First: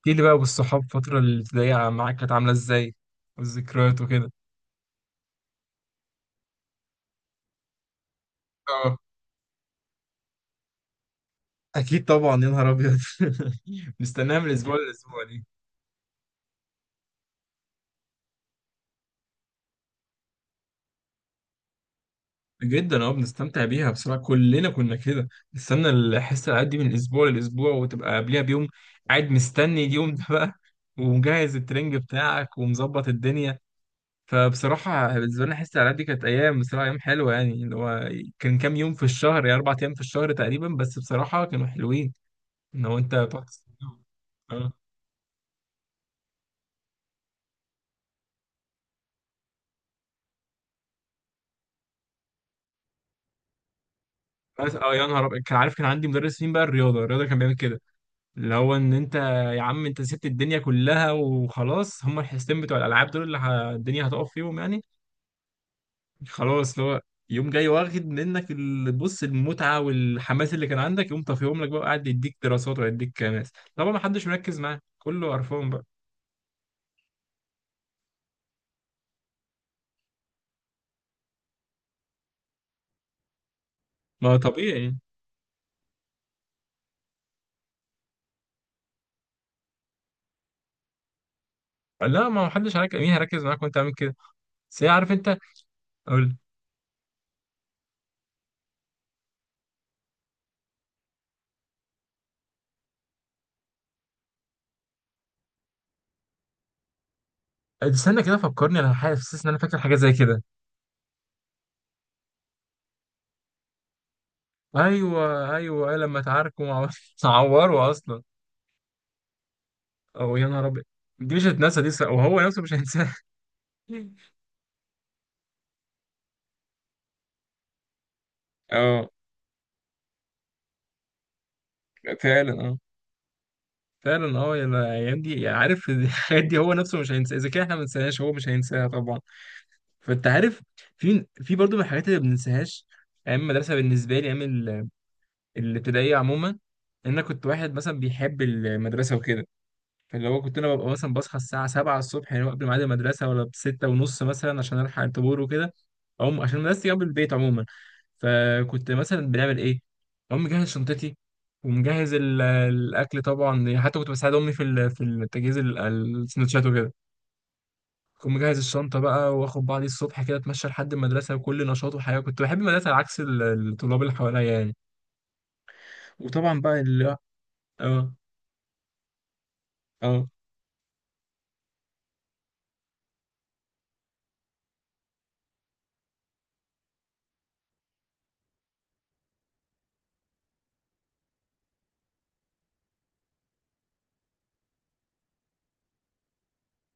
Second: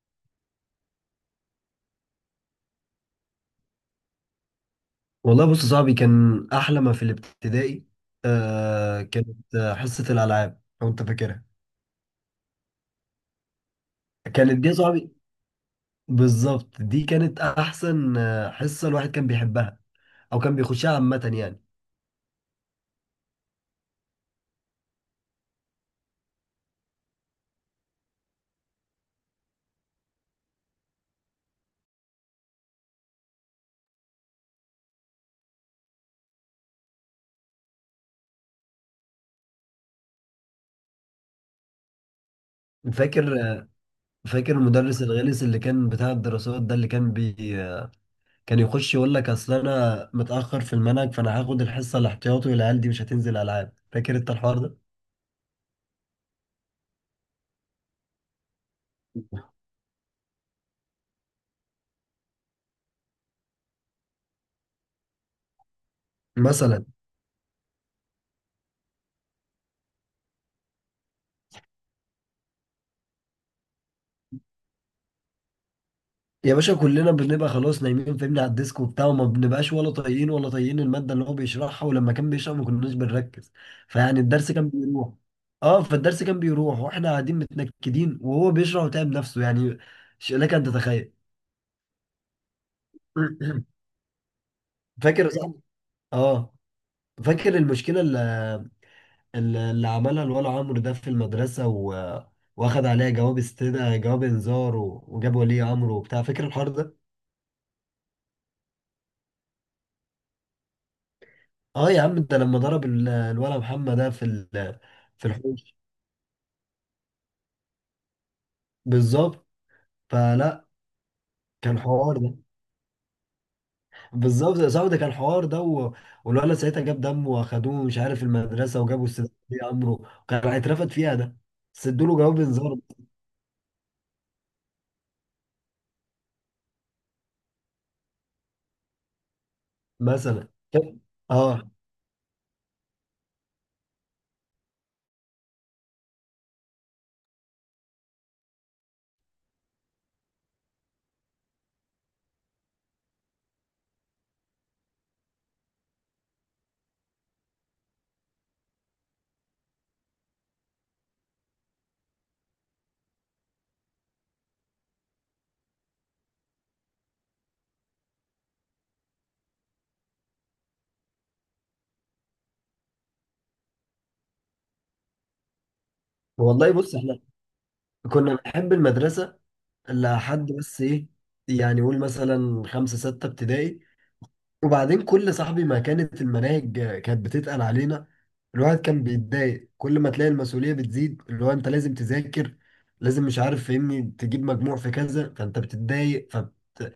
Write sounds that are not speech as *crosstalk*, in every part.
احكي لي بقى بالصحاب الفترة الابتدائية معاك كانت عاملة ازاي؟ والذكريات وكده. والله بص يا صاحبي كان احلى ما في الابتدائي. اه، كانت حصه الالعاب لو انت فاكرها. اكيد طبعا يا نهار ابيض *laughs* نستناها من كانت دي يا الأسبوع صاحبي، للأسبوع دي. بالظبط دي كانت احسن، حصه الواحد كان بيحبها او كان بيخشها عامه يعني. جدا، بنستمتع بيها بصراحة، كلنا كنا كده. نستنى الحصة الألعاب دي من الأسبوع للأسبوع، وتبقى قبلها بيوم قاعد مستني اليوم ده بقى *laughs* ومجهز الترنج بتاعك ومظبط الدنيا. فبصراحة بالنسبة لنا حصة الألعاب دي كانت أيام، بصراحة أيام حلوة يعني، اللي هو كان كام يوم في الشهر، يعني 4 أيام في الشهر تقريبا، بس بصراحة كانوا حلوين لو انت فاكر بتقعد تستناهم. فاكر اه. المدرس الغلس اللي كان بتاع الدراسات ده اللي كان بي كان يخش يقول لك اصل انا متاخر في المنهج فانا هاخد الحصه الاحتياطي والعيال دي مش هتنزل العاب. فاكر انت الحوار بس ده؟ يا نهار ابيض، كان عارف. كان عندي مدرس مين بقى؟ الرياضه كان بيعمل كده، اللي هو ان انت، يا عم انت سبت الدنيا كلها وخلاص، هم الحصتين بتوع الالعاب دول اللي الدنيا هتقف فيهم يعني. خلاص مثلا اللي هو يوم جاي واخد منك بص، المتعه والحماس اللي كان عندك يقوم طافيهم لك بقى، قاعد يديك دراسات ويديك ماس، طبعا ما حدش مركز معاه، كله قرفان بقى. يا باشا كلنا بنبقى خلاص نايمين فاهمني على الديسك وبتاع، وما بنبقاش ولا طايقين المادة اللي هو بيشرحها، ولما كان بيشرح ما كناش بنركز فيعني ما الدرس كان طبيعي، بيروح. اه، فالدرس كان بيروح واحنا قاعدين متنكدين وهو بيشرح وتعب نفسه يعني. لك ان تتخيل. لا، ما حدش هيرك- مين هيركز معاك *clears throat* وانت عامل كده؟ بس هي عارف فاكر يا انت، صاحبي؟ اقول، اه، فاكر المشكلة اللي عملها الولا عمرو ده في المدرسة، واخد عليها جواب استدعاء، جواب انذار، وجاب ولي امره وبتاع. فاكر الحوار ده؟ استنى كده فكرني، انا حاسس ان انا فاكر حاجه زي كده. اه يا عم ده لما ضرب الولا محمد ده في في ايوه الحوش. ايوه، لما اتعاركوا مع بعض *laughs* اتعوروا اصلا. بالظبط. او يا نهار فلا ابيض، دي مش كان هتنسى دي، حوار ده. وهو نفسه مش هينساها *laughs* بالظبط يا صاحبي ده كان حوار ده والولا ساعتها جاب دمه واخدوه مش عارف المدرسه وجابوا اه استاذ ولي امره، وكان هيترفد فيها ده، بس ادوا له جواب فعلا، اه انذار. فعلا. اه يا الايام دي، عارف *laughs* الحاجات دي هو نفسه مش هينساها، اذا كان احنا ما ننساهاش هو مش هينساها طبعا. فانت مثلا عارف، في اه برضه من الحاجات اللي ما بننساهاش، ايام المدرسه بالنسبه لي، ايام الابتدائيه عموما، ان انا كنت واحد مثلا بيحب المدرسه وكده. اللي هو كنت انا ببقى مثلا بصحى الساعه 7 الصبح يعني، قبل ميعاد المدرسه، ولا بستة ونص مثلا، عشان الحق الطابور وكده. أقوم عشان مدرستي جنب البيت عموما، فكنت مثلا بنعمل ايه؟ اقوم مجهز شنطتي، ومجهز الاكل طبعا يعني، حتى كنت بساعد امي في في تجهيز السندوتشات وكده. كنت مجهز الشنطه بقى، واخد بعضي الصبح كده، اتمشى لحد المدرسه، وكل نشاط وحياه، كنت بحب المدرسه على عكس الطلاب اللي حواليا يعني. وطبعا والله بقى بص، اللي، احنا اه كنا بنحب المدرسه اه لحد بس ايه، يعني قول مثلا خمسه سته ابتدائي، وبعدين كل صاحبي ما كانت المناهج كانت بتتقل علينا، الواحد كان بيتضايق. كل ما تلاقي المسؤولية بتزيد اللي هو انت لازم تذاكر، لازم مش عارف فاهمني تجيب مجموع في كذا، فانت بتتضايق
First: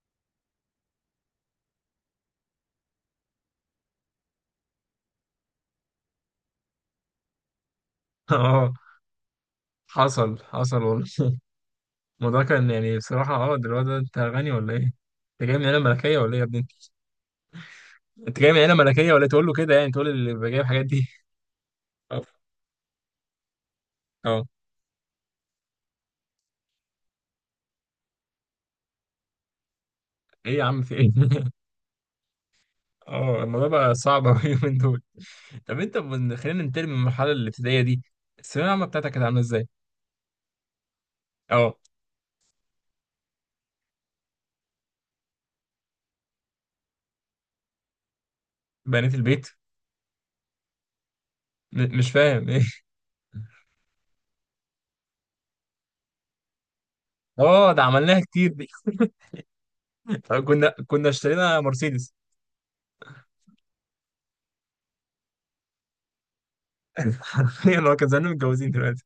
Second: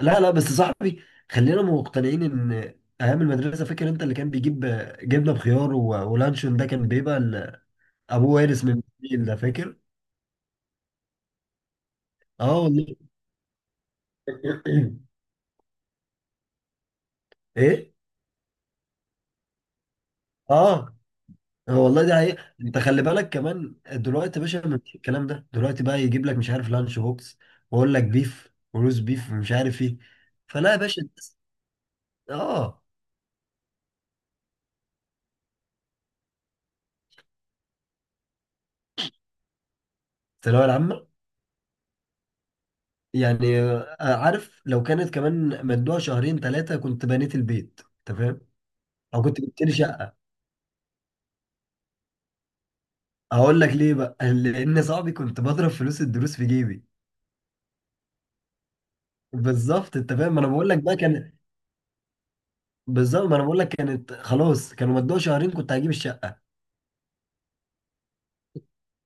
لا بس صاحبي، خلينا مقتنعين ان ايام المدرسة. فاكر انت اللي كان بيجيب جبنة بخيار ولانشون؟ ده كان بيبقى *laughs* ابوه وارث اه من الجيل ده، فاكر؟ حصل حصل والله. الموضوع اه كان والله. يعني بصراحة، ده الواد ده انت غني ولا ايه؟ *clears throat* انت جاي من عيلة ملكية ولا ايه يا ابني انت؟ ايه. انت جاي من عيلة ملكية ولا ايه؟ تقول له كده يعني، تقول اللي بيبقى جايب الحاجات اه، دي هو والله *laughs* ده اه، حقيقة. انت خلي بالك كمان دلوقتي يا اه، باشا، مفيش الكلام ده دلوقتي بقى، يجيب لك مش عارف لانش بوكس، واقول لك بيف وروز بيف ومش عارف ايه. ايه يا فلا يا عم؟ في باشا ايه؟ الناس- *laughs* اه. اه، الموضوع بقى صعب اوي اليومين دول. طب انت خلينا ننتقل من المرحلة الابتدائية دي، الثانوية العامة بتاعتك كانت عاملة ازاي؟ الثانوية العامة، اه. يعني عارف لو كانت كمان مدوها شهرين ثلاثة كنت بنيت البيت. انت فاهم؟ بنيت او كنت البيت، جبت لي شقة. مش فاهم *laughs* ايه؟ اقول لك ليه بقى *laughs* لان صاحبي كنت بضرب فلوس الدروس في جيبي. اه، ده عملناها كتير دي بالظبط، انت فاهم؟ ما *laughs* انا بقول كنا لك بقى كنا كان. اشترينا مرسيدس بالظبط ما انا بقول لك، كانت خلاص كانوا مدوها شهرين كنت هجيب الشقة. *laughs* حرفيا، هو كان زمان متجوزين دلوقتي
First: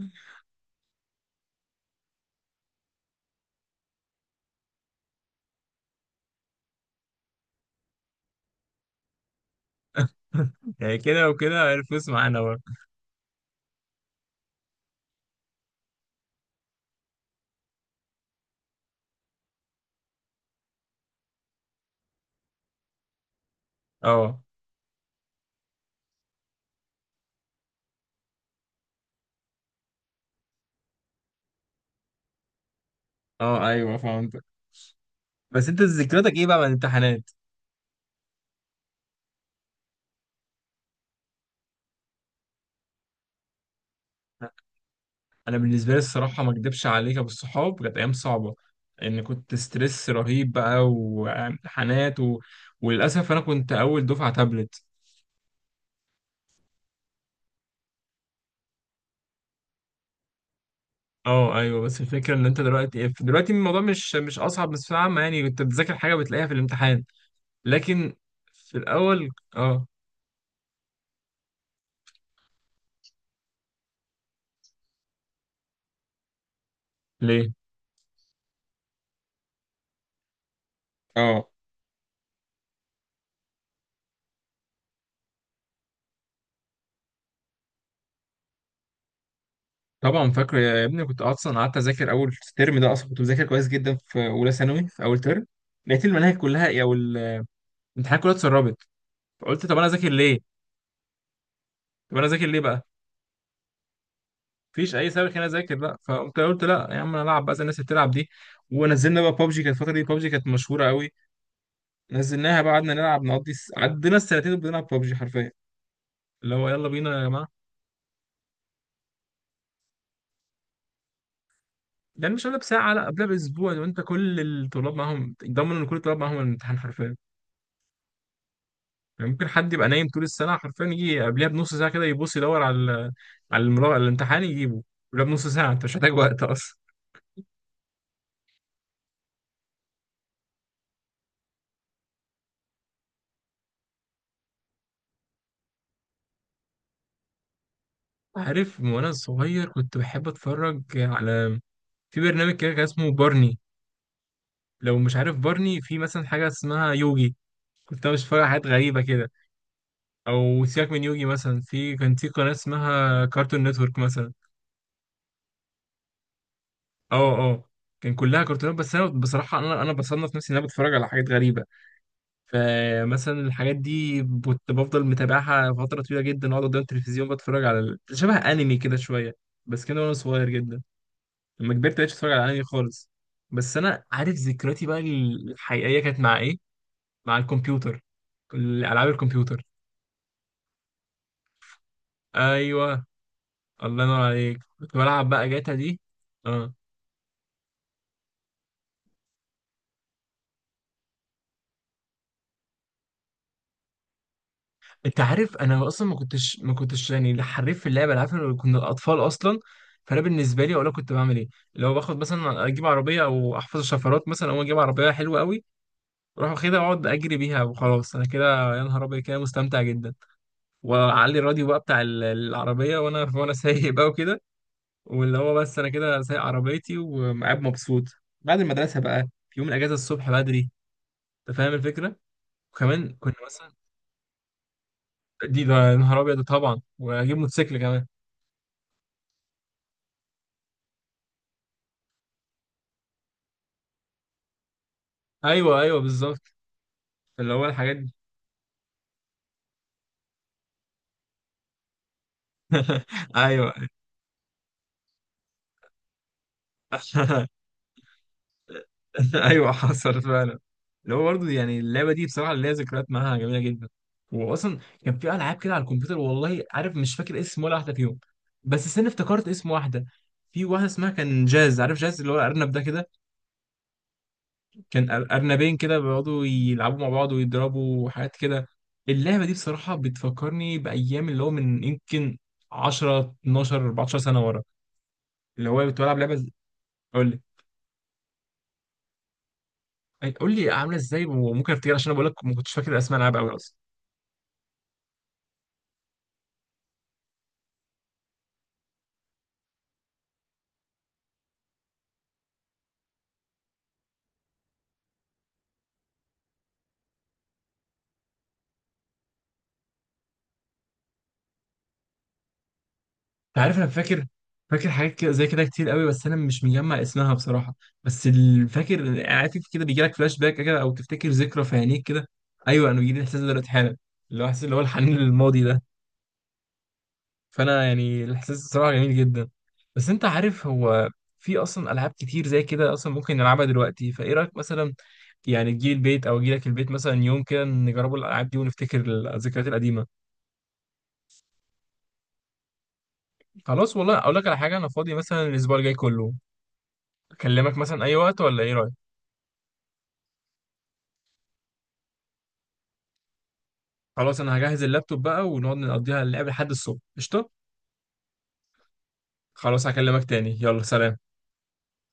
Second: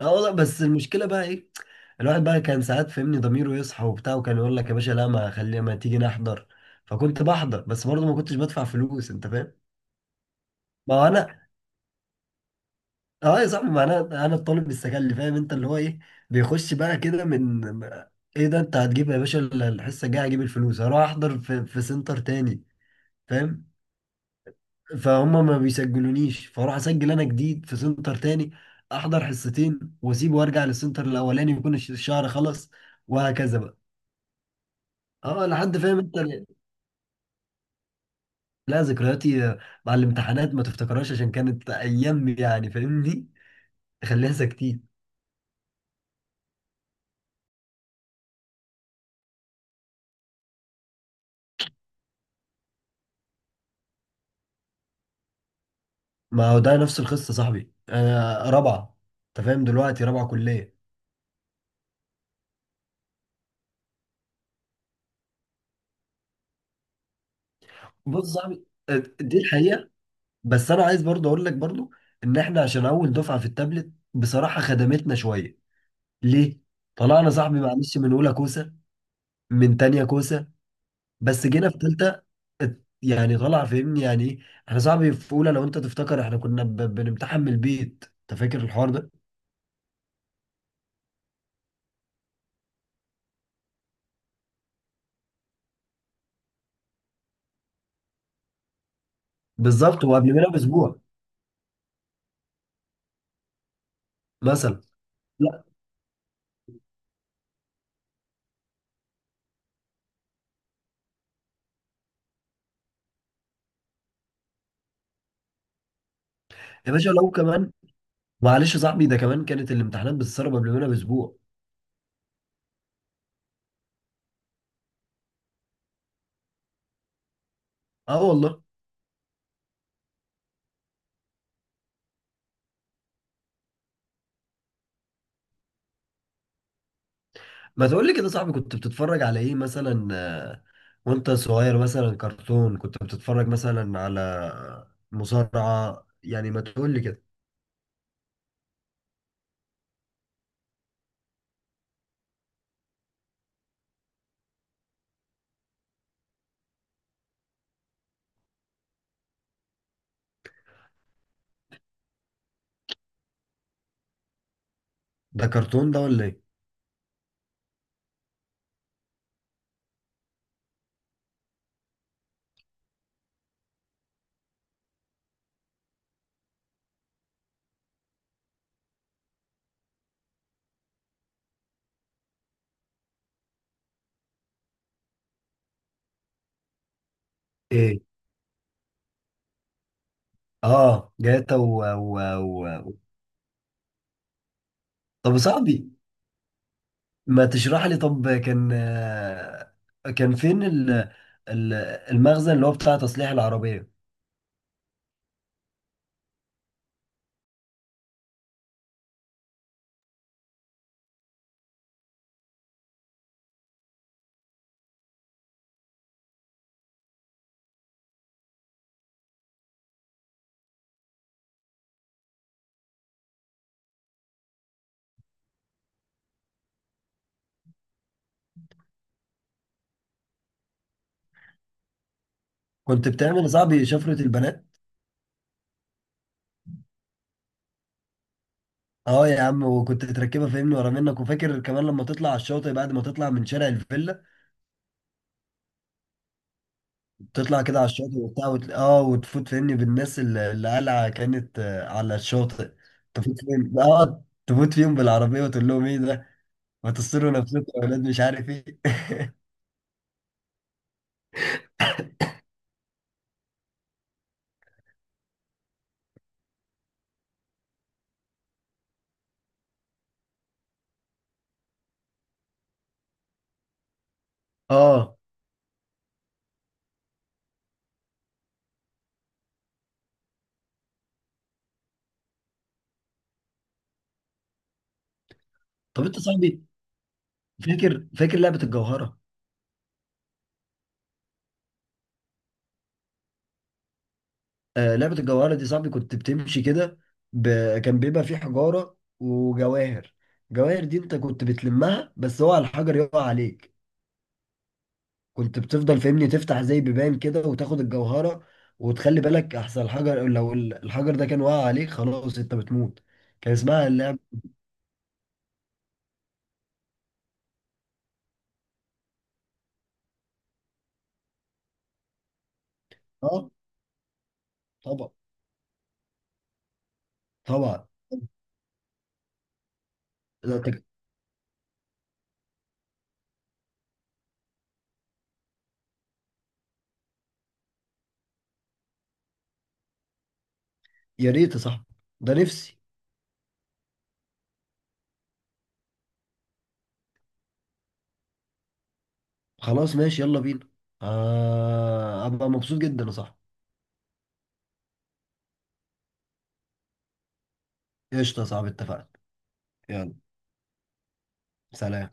اه والله، بس المشكلة بقى ايه؟ الواحد بقى كان ساعات فهمني ضميره يصحى وبتاع، وكان يقول لك يا باشا لا، ما خلي ما تيجي نحضر. فكنت بحضر بس برضه ما كنتش بدفع فلوس، انت فاهم؟ *laughs* ما يعني هو كده انا. وكده الفلوس معانا برضه. اه يا صاحبي، ما انا الطالب السكلي، فاهم انت اللي هو ايه، بيخش بقى كده من، ايه ده انت هتجيب يا باشا؟ الحصه الجايه هجيب الفلوس هروح احضر في سنتر تاني، فاهم؟ اه، فهم ما بيسجلونيش، فاروح اسجل انا جديد في سنتر تاني، احضر حصتين واسيب وارجع للسنتر الاولاني يكون الشهر خلص، وهكذا اه، بقى. ايوه فهمت. اه بس لحد انت فاهم انت. ذكرياتك ايه بقى من الامتحانات؟ لا، ذكرياتي مع الامتحانات ما تفتكرهاش، عشان كانت ايام يعني فاهمني، خليها ساكتين. انا بالنسبه لي الصراحه ما اكدبش عليك يا ابو الصحاب، كانت ايام صعبه، ان كنت ستريس رهيب بقى، وامتحانات، و... وللاسف انا كنت اول دفعه تابلت. ما هو ده نفس القصه صاحبي، انا رابعه. انت فاهم دلوقتي؟ رابعه كليه. اه ايوه، بس الفكره ان انت دلوقتي الموضوع مش اصعب، بس عامه يعني كنت بتذاكر حاجه بتلاقيها في الامتحان، لكن بص صاحبي، في الاول. دي اه، الحقيقه. بس انا عايز برضه اقول لك برضه ان احنا عشان اول دفعه في التابلت بصراحه خدمتنا شويه. ليه؟ طلعنا ليه، صاحبي معلش من اولى كوسه، من تانية كوسه، بس اه جينا في تالتة يعني طلع فاهمني يعني ايه، احنا صاحبي في اولى لو انت تفتكر احنا كنا بنمتحن من البيت، انت فاكر الحوار ده؟ طبعا فاكره يا ابني. كنت اصلا قعدت اذاكر اول ترم ده اصلا، كنت بذاكر كويس جدا في اولى ثانوي في اول ترم، لقيت المناهج كلها، او الامتحانات كلها اتسربت، فقلت طب انا بالظبط، اذاكر وقبل منها ليه؟ باسبوع طب انا اذاكر ليه بقى؟ مثلا. مفيش اي سبب خليني لا اذاكر بقى، فقمت قلت لا يا عم، انا العب بقى زي الناس اللي بتلعب دي. ونزلنا بقى بابجي، كانت الفتره دي بابجي كانت مشهوره قوي، نزلناها بقى، قعدنا نلعب، نقضي، عدينا السنتين بنلعب بابجي حرفيا، اللي هو يلا يا باشا بينا يا لو جماعه. كمان، معلش يا صاحبي، ده كمان كانت الامتحانات بتتسرب قبل منها باسبوع. يعني مش قبلها بساعه، لا، قبلها باسبوع، لو انت كل الطلاب معاهم، ضمن ان كل الطلاب معاهم الامتحان حرفيا. اه والله. يعني ممكن حد يبقى نايم طول السنه حرفيا، يجي قبلها بنص ساعه كده، يبص يدور على على المراقب، الامتحان يجيبه قبلها بنص ساعه، انت مش محتاج وقت اصلا. ما تقول لي كده يا صاحبي، كنت بتتفرج على ايه مثلا وانت صغير؟ مثلا كرتون كنت بتتفرج مثلا على مصارعة يعني؟ ما تقول لي كده. عارف، من وانا صغير كنت بحب اتفرج على، في برنامج كده كان اسمه بارني، لو مش عارف بارني، في مثلا حاجه اسمها يوجي، كنت انا مش فاهم حاجات غريبه كده. او سيبك من يوجي مثلا، في كان في قناه اسمها كارتون نتورك مثلا. ده كرتون ده ولا ايه؟ اه، اه، كان كلها كرتونات. بس انا بصراحه، انا بصنف نفسي ان انا بتفرج على حاجات غريبه، فمثلا الحاجات دي كنت بفضل متابعها فتره طويله جدا، اقعد قدام التلفزيون بتفرج على شبه انمي كده شويه، بس كده وانا صغير جدا. لما كبرت مبقتش اتفرج على انمي خالص، بس انا عارف ذكرياتي بقى الحقيقيه كانت مع ايه، مع الكمبيوتر، ايه؟ العاب الكمبيوتر. اه، جاتا و... ايوه. الله ينور عليك، كنت بلعب طب يا بقى جاتا صاحبي، دي. اه، ما تشرح لي، طب كان، كان فين ال- المخزن اللي هو بتاع تصليح العربية؟ انت عارف انا اصلا ما كنتش يعني لا حريف في اللعبه، العارف إن كنا الاطفال اصلا. فانا بالنسبه لي اقول لك كنت بعمل ايه، لو باخد مثلا، اجيب عربيه، او احفظ الشفرات مثلا، او اجيب عربيه حلوه قوي، اروح واخدها اقعد اجري بيها وخلاص، انا كده يا نهار ابيض كده مستمتع جدا. واعلي الراديو بقى بتاع العربيه، وانا سايق بقى وكده، واللي هو بس انا كده سايق عربيتي وقاعد مبسوط، بعد المدرسه بقى، في يوم الاجازه الصبح بدري، انت فاهم الفكره. كنت وكمان كنا بتعمل يا مثلا، صاحبي شفرة البنات؟ ده يا نهار ابيض طبعا، واجيب موتوسيكل كمان. اه يا عم، وكنت تركبها فاهمني ورا منك. وفاكر كمان لما تطلع على الشاطئ بعد ما تطلع من شارع الفيلا، ايوه ايوه، بالظبط اللي تطلع هو كده على الحاجات دي الشاطئ وبتاع، اه، وتفوت فاهمني بالناس اللي قلعة كانت على الشاطئ، *laughs* تفوت ايوه فيهم، اه تفوت فيهم بالعربية وتقول لهم ايه ده، ما تصروا *laughs* نفسكم يا ولاد مش عارف ايه. *laughs* ايوه حصل فعلا، اللي هو برضه يعني اللعبه دي بصراحه ليها ذكريات معاها جميله جدا. واصلا كان في العاب كده على الكمبيوتر، والله عارف مش فاكر اسم ولا واحده فيهم. بس استنى، افتكرت اسم واحده، في واحده اسمها كان جاز، عارف جاز اللي هو الارنب ده كده؟ *laughs* كان اه، ارنبين كده بيقعدوا يلعبوا مع بعض ويضربوا وحاجات كده. اللعبه دي بصراحه بتفكرني بايام، اللي هو من يمكن 10 12 14 سنه ورا، اللي هو كنت طب بلعب انت لعبه، صاحبي قول فاكر لعبة الجوهرة؟ لي قول لي عامله ازاي وممكن افتكر، عشان انا بقول لك ما كنتش فاكر اسماء العاب قوي اصلا. لعبة الجواهرة دي صاحبي كنت بتمشي كده، ب... كان بيبقى في حجارة وجواهر. جواهر دي انت كنت بتلمها بس هو على الحجر يقع عليك، كنت بتفضل فاهمني تفتح زي بيبان كده وتاخد الجوهرة، وتخلي بالك احسن الحجر، لو الحجر ده كان واقع عليك خلاص انت بتموت. كان انت عارف انا اسمها اللعبة. فاكر، فاكر حاجات كده زي كده كتير قوي، بس انا مش مجمع اسمها بصراحه. بس فاكر عارف كده بيجي لك فلاش باك كده، او تفتكر ذكرى في عينيك كده؟ ايوه، انا بيجي لي الاحساس ده اه، دلوقتي حالا، اللي هو احساس اللي هو طبعا، الحنين للماضي ده. فانا طبعا. يعني الاحساس بصراحه جميل جدا. بس انت ده عارف، انت- هو في اصلا العاب كتير زي كده اصلا ممكن نلعبها دلوقتي، فايه رايك مثلا يعني، تجي البيت او اجي لك البيت مثلا يوم كده، نجربوا الالعاب دي ونفتكر الذكريات القديمه. يا ريت يا صاحبي، ده نفسي. خلاص، والله اقول لك على حاجه، انا فاضي مثلا الاسبوع الجاي كله، اكلمك مثلا اي وقت، ولا ايه رايك؟ خلاص ماشي يلا بينا. ابقى مبسوط جدا يا صاحبي. خلاص، انا هجهز اللابتوب بقى، ونقعد نقضيها اللعب لحد الصبح. قشطه، قشطة يا صاحبي، اتفقنا. خلاص، يلا هكلمك تاني. يلا سلام. سلام.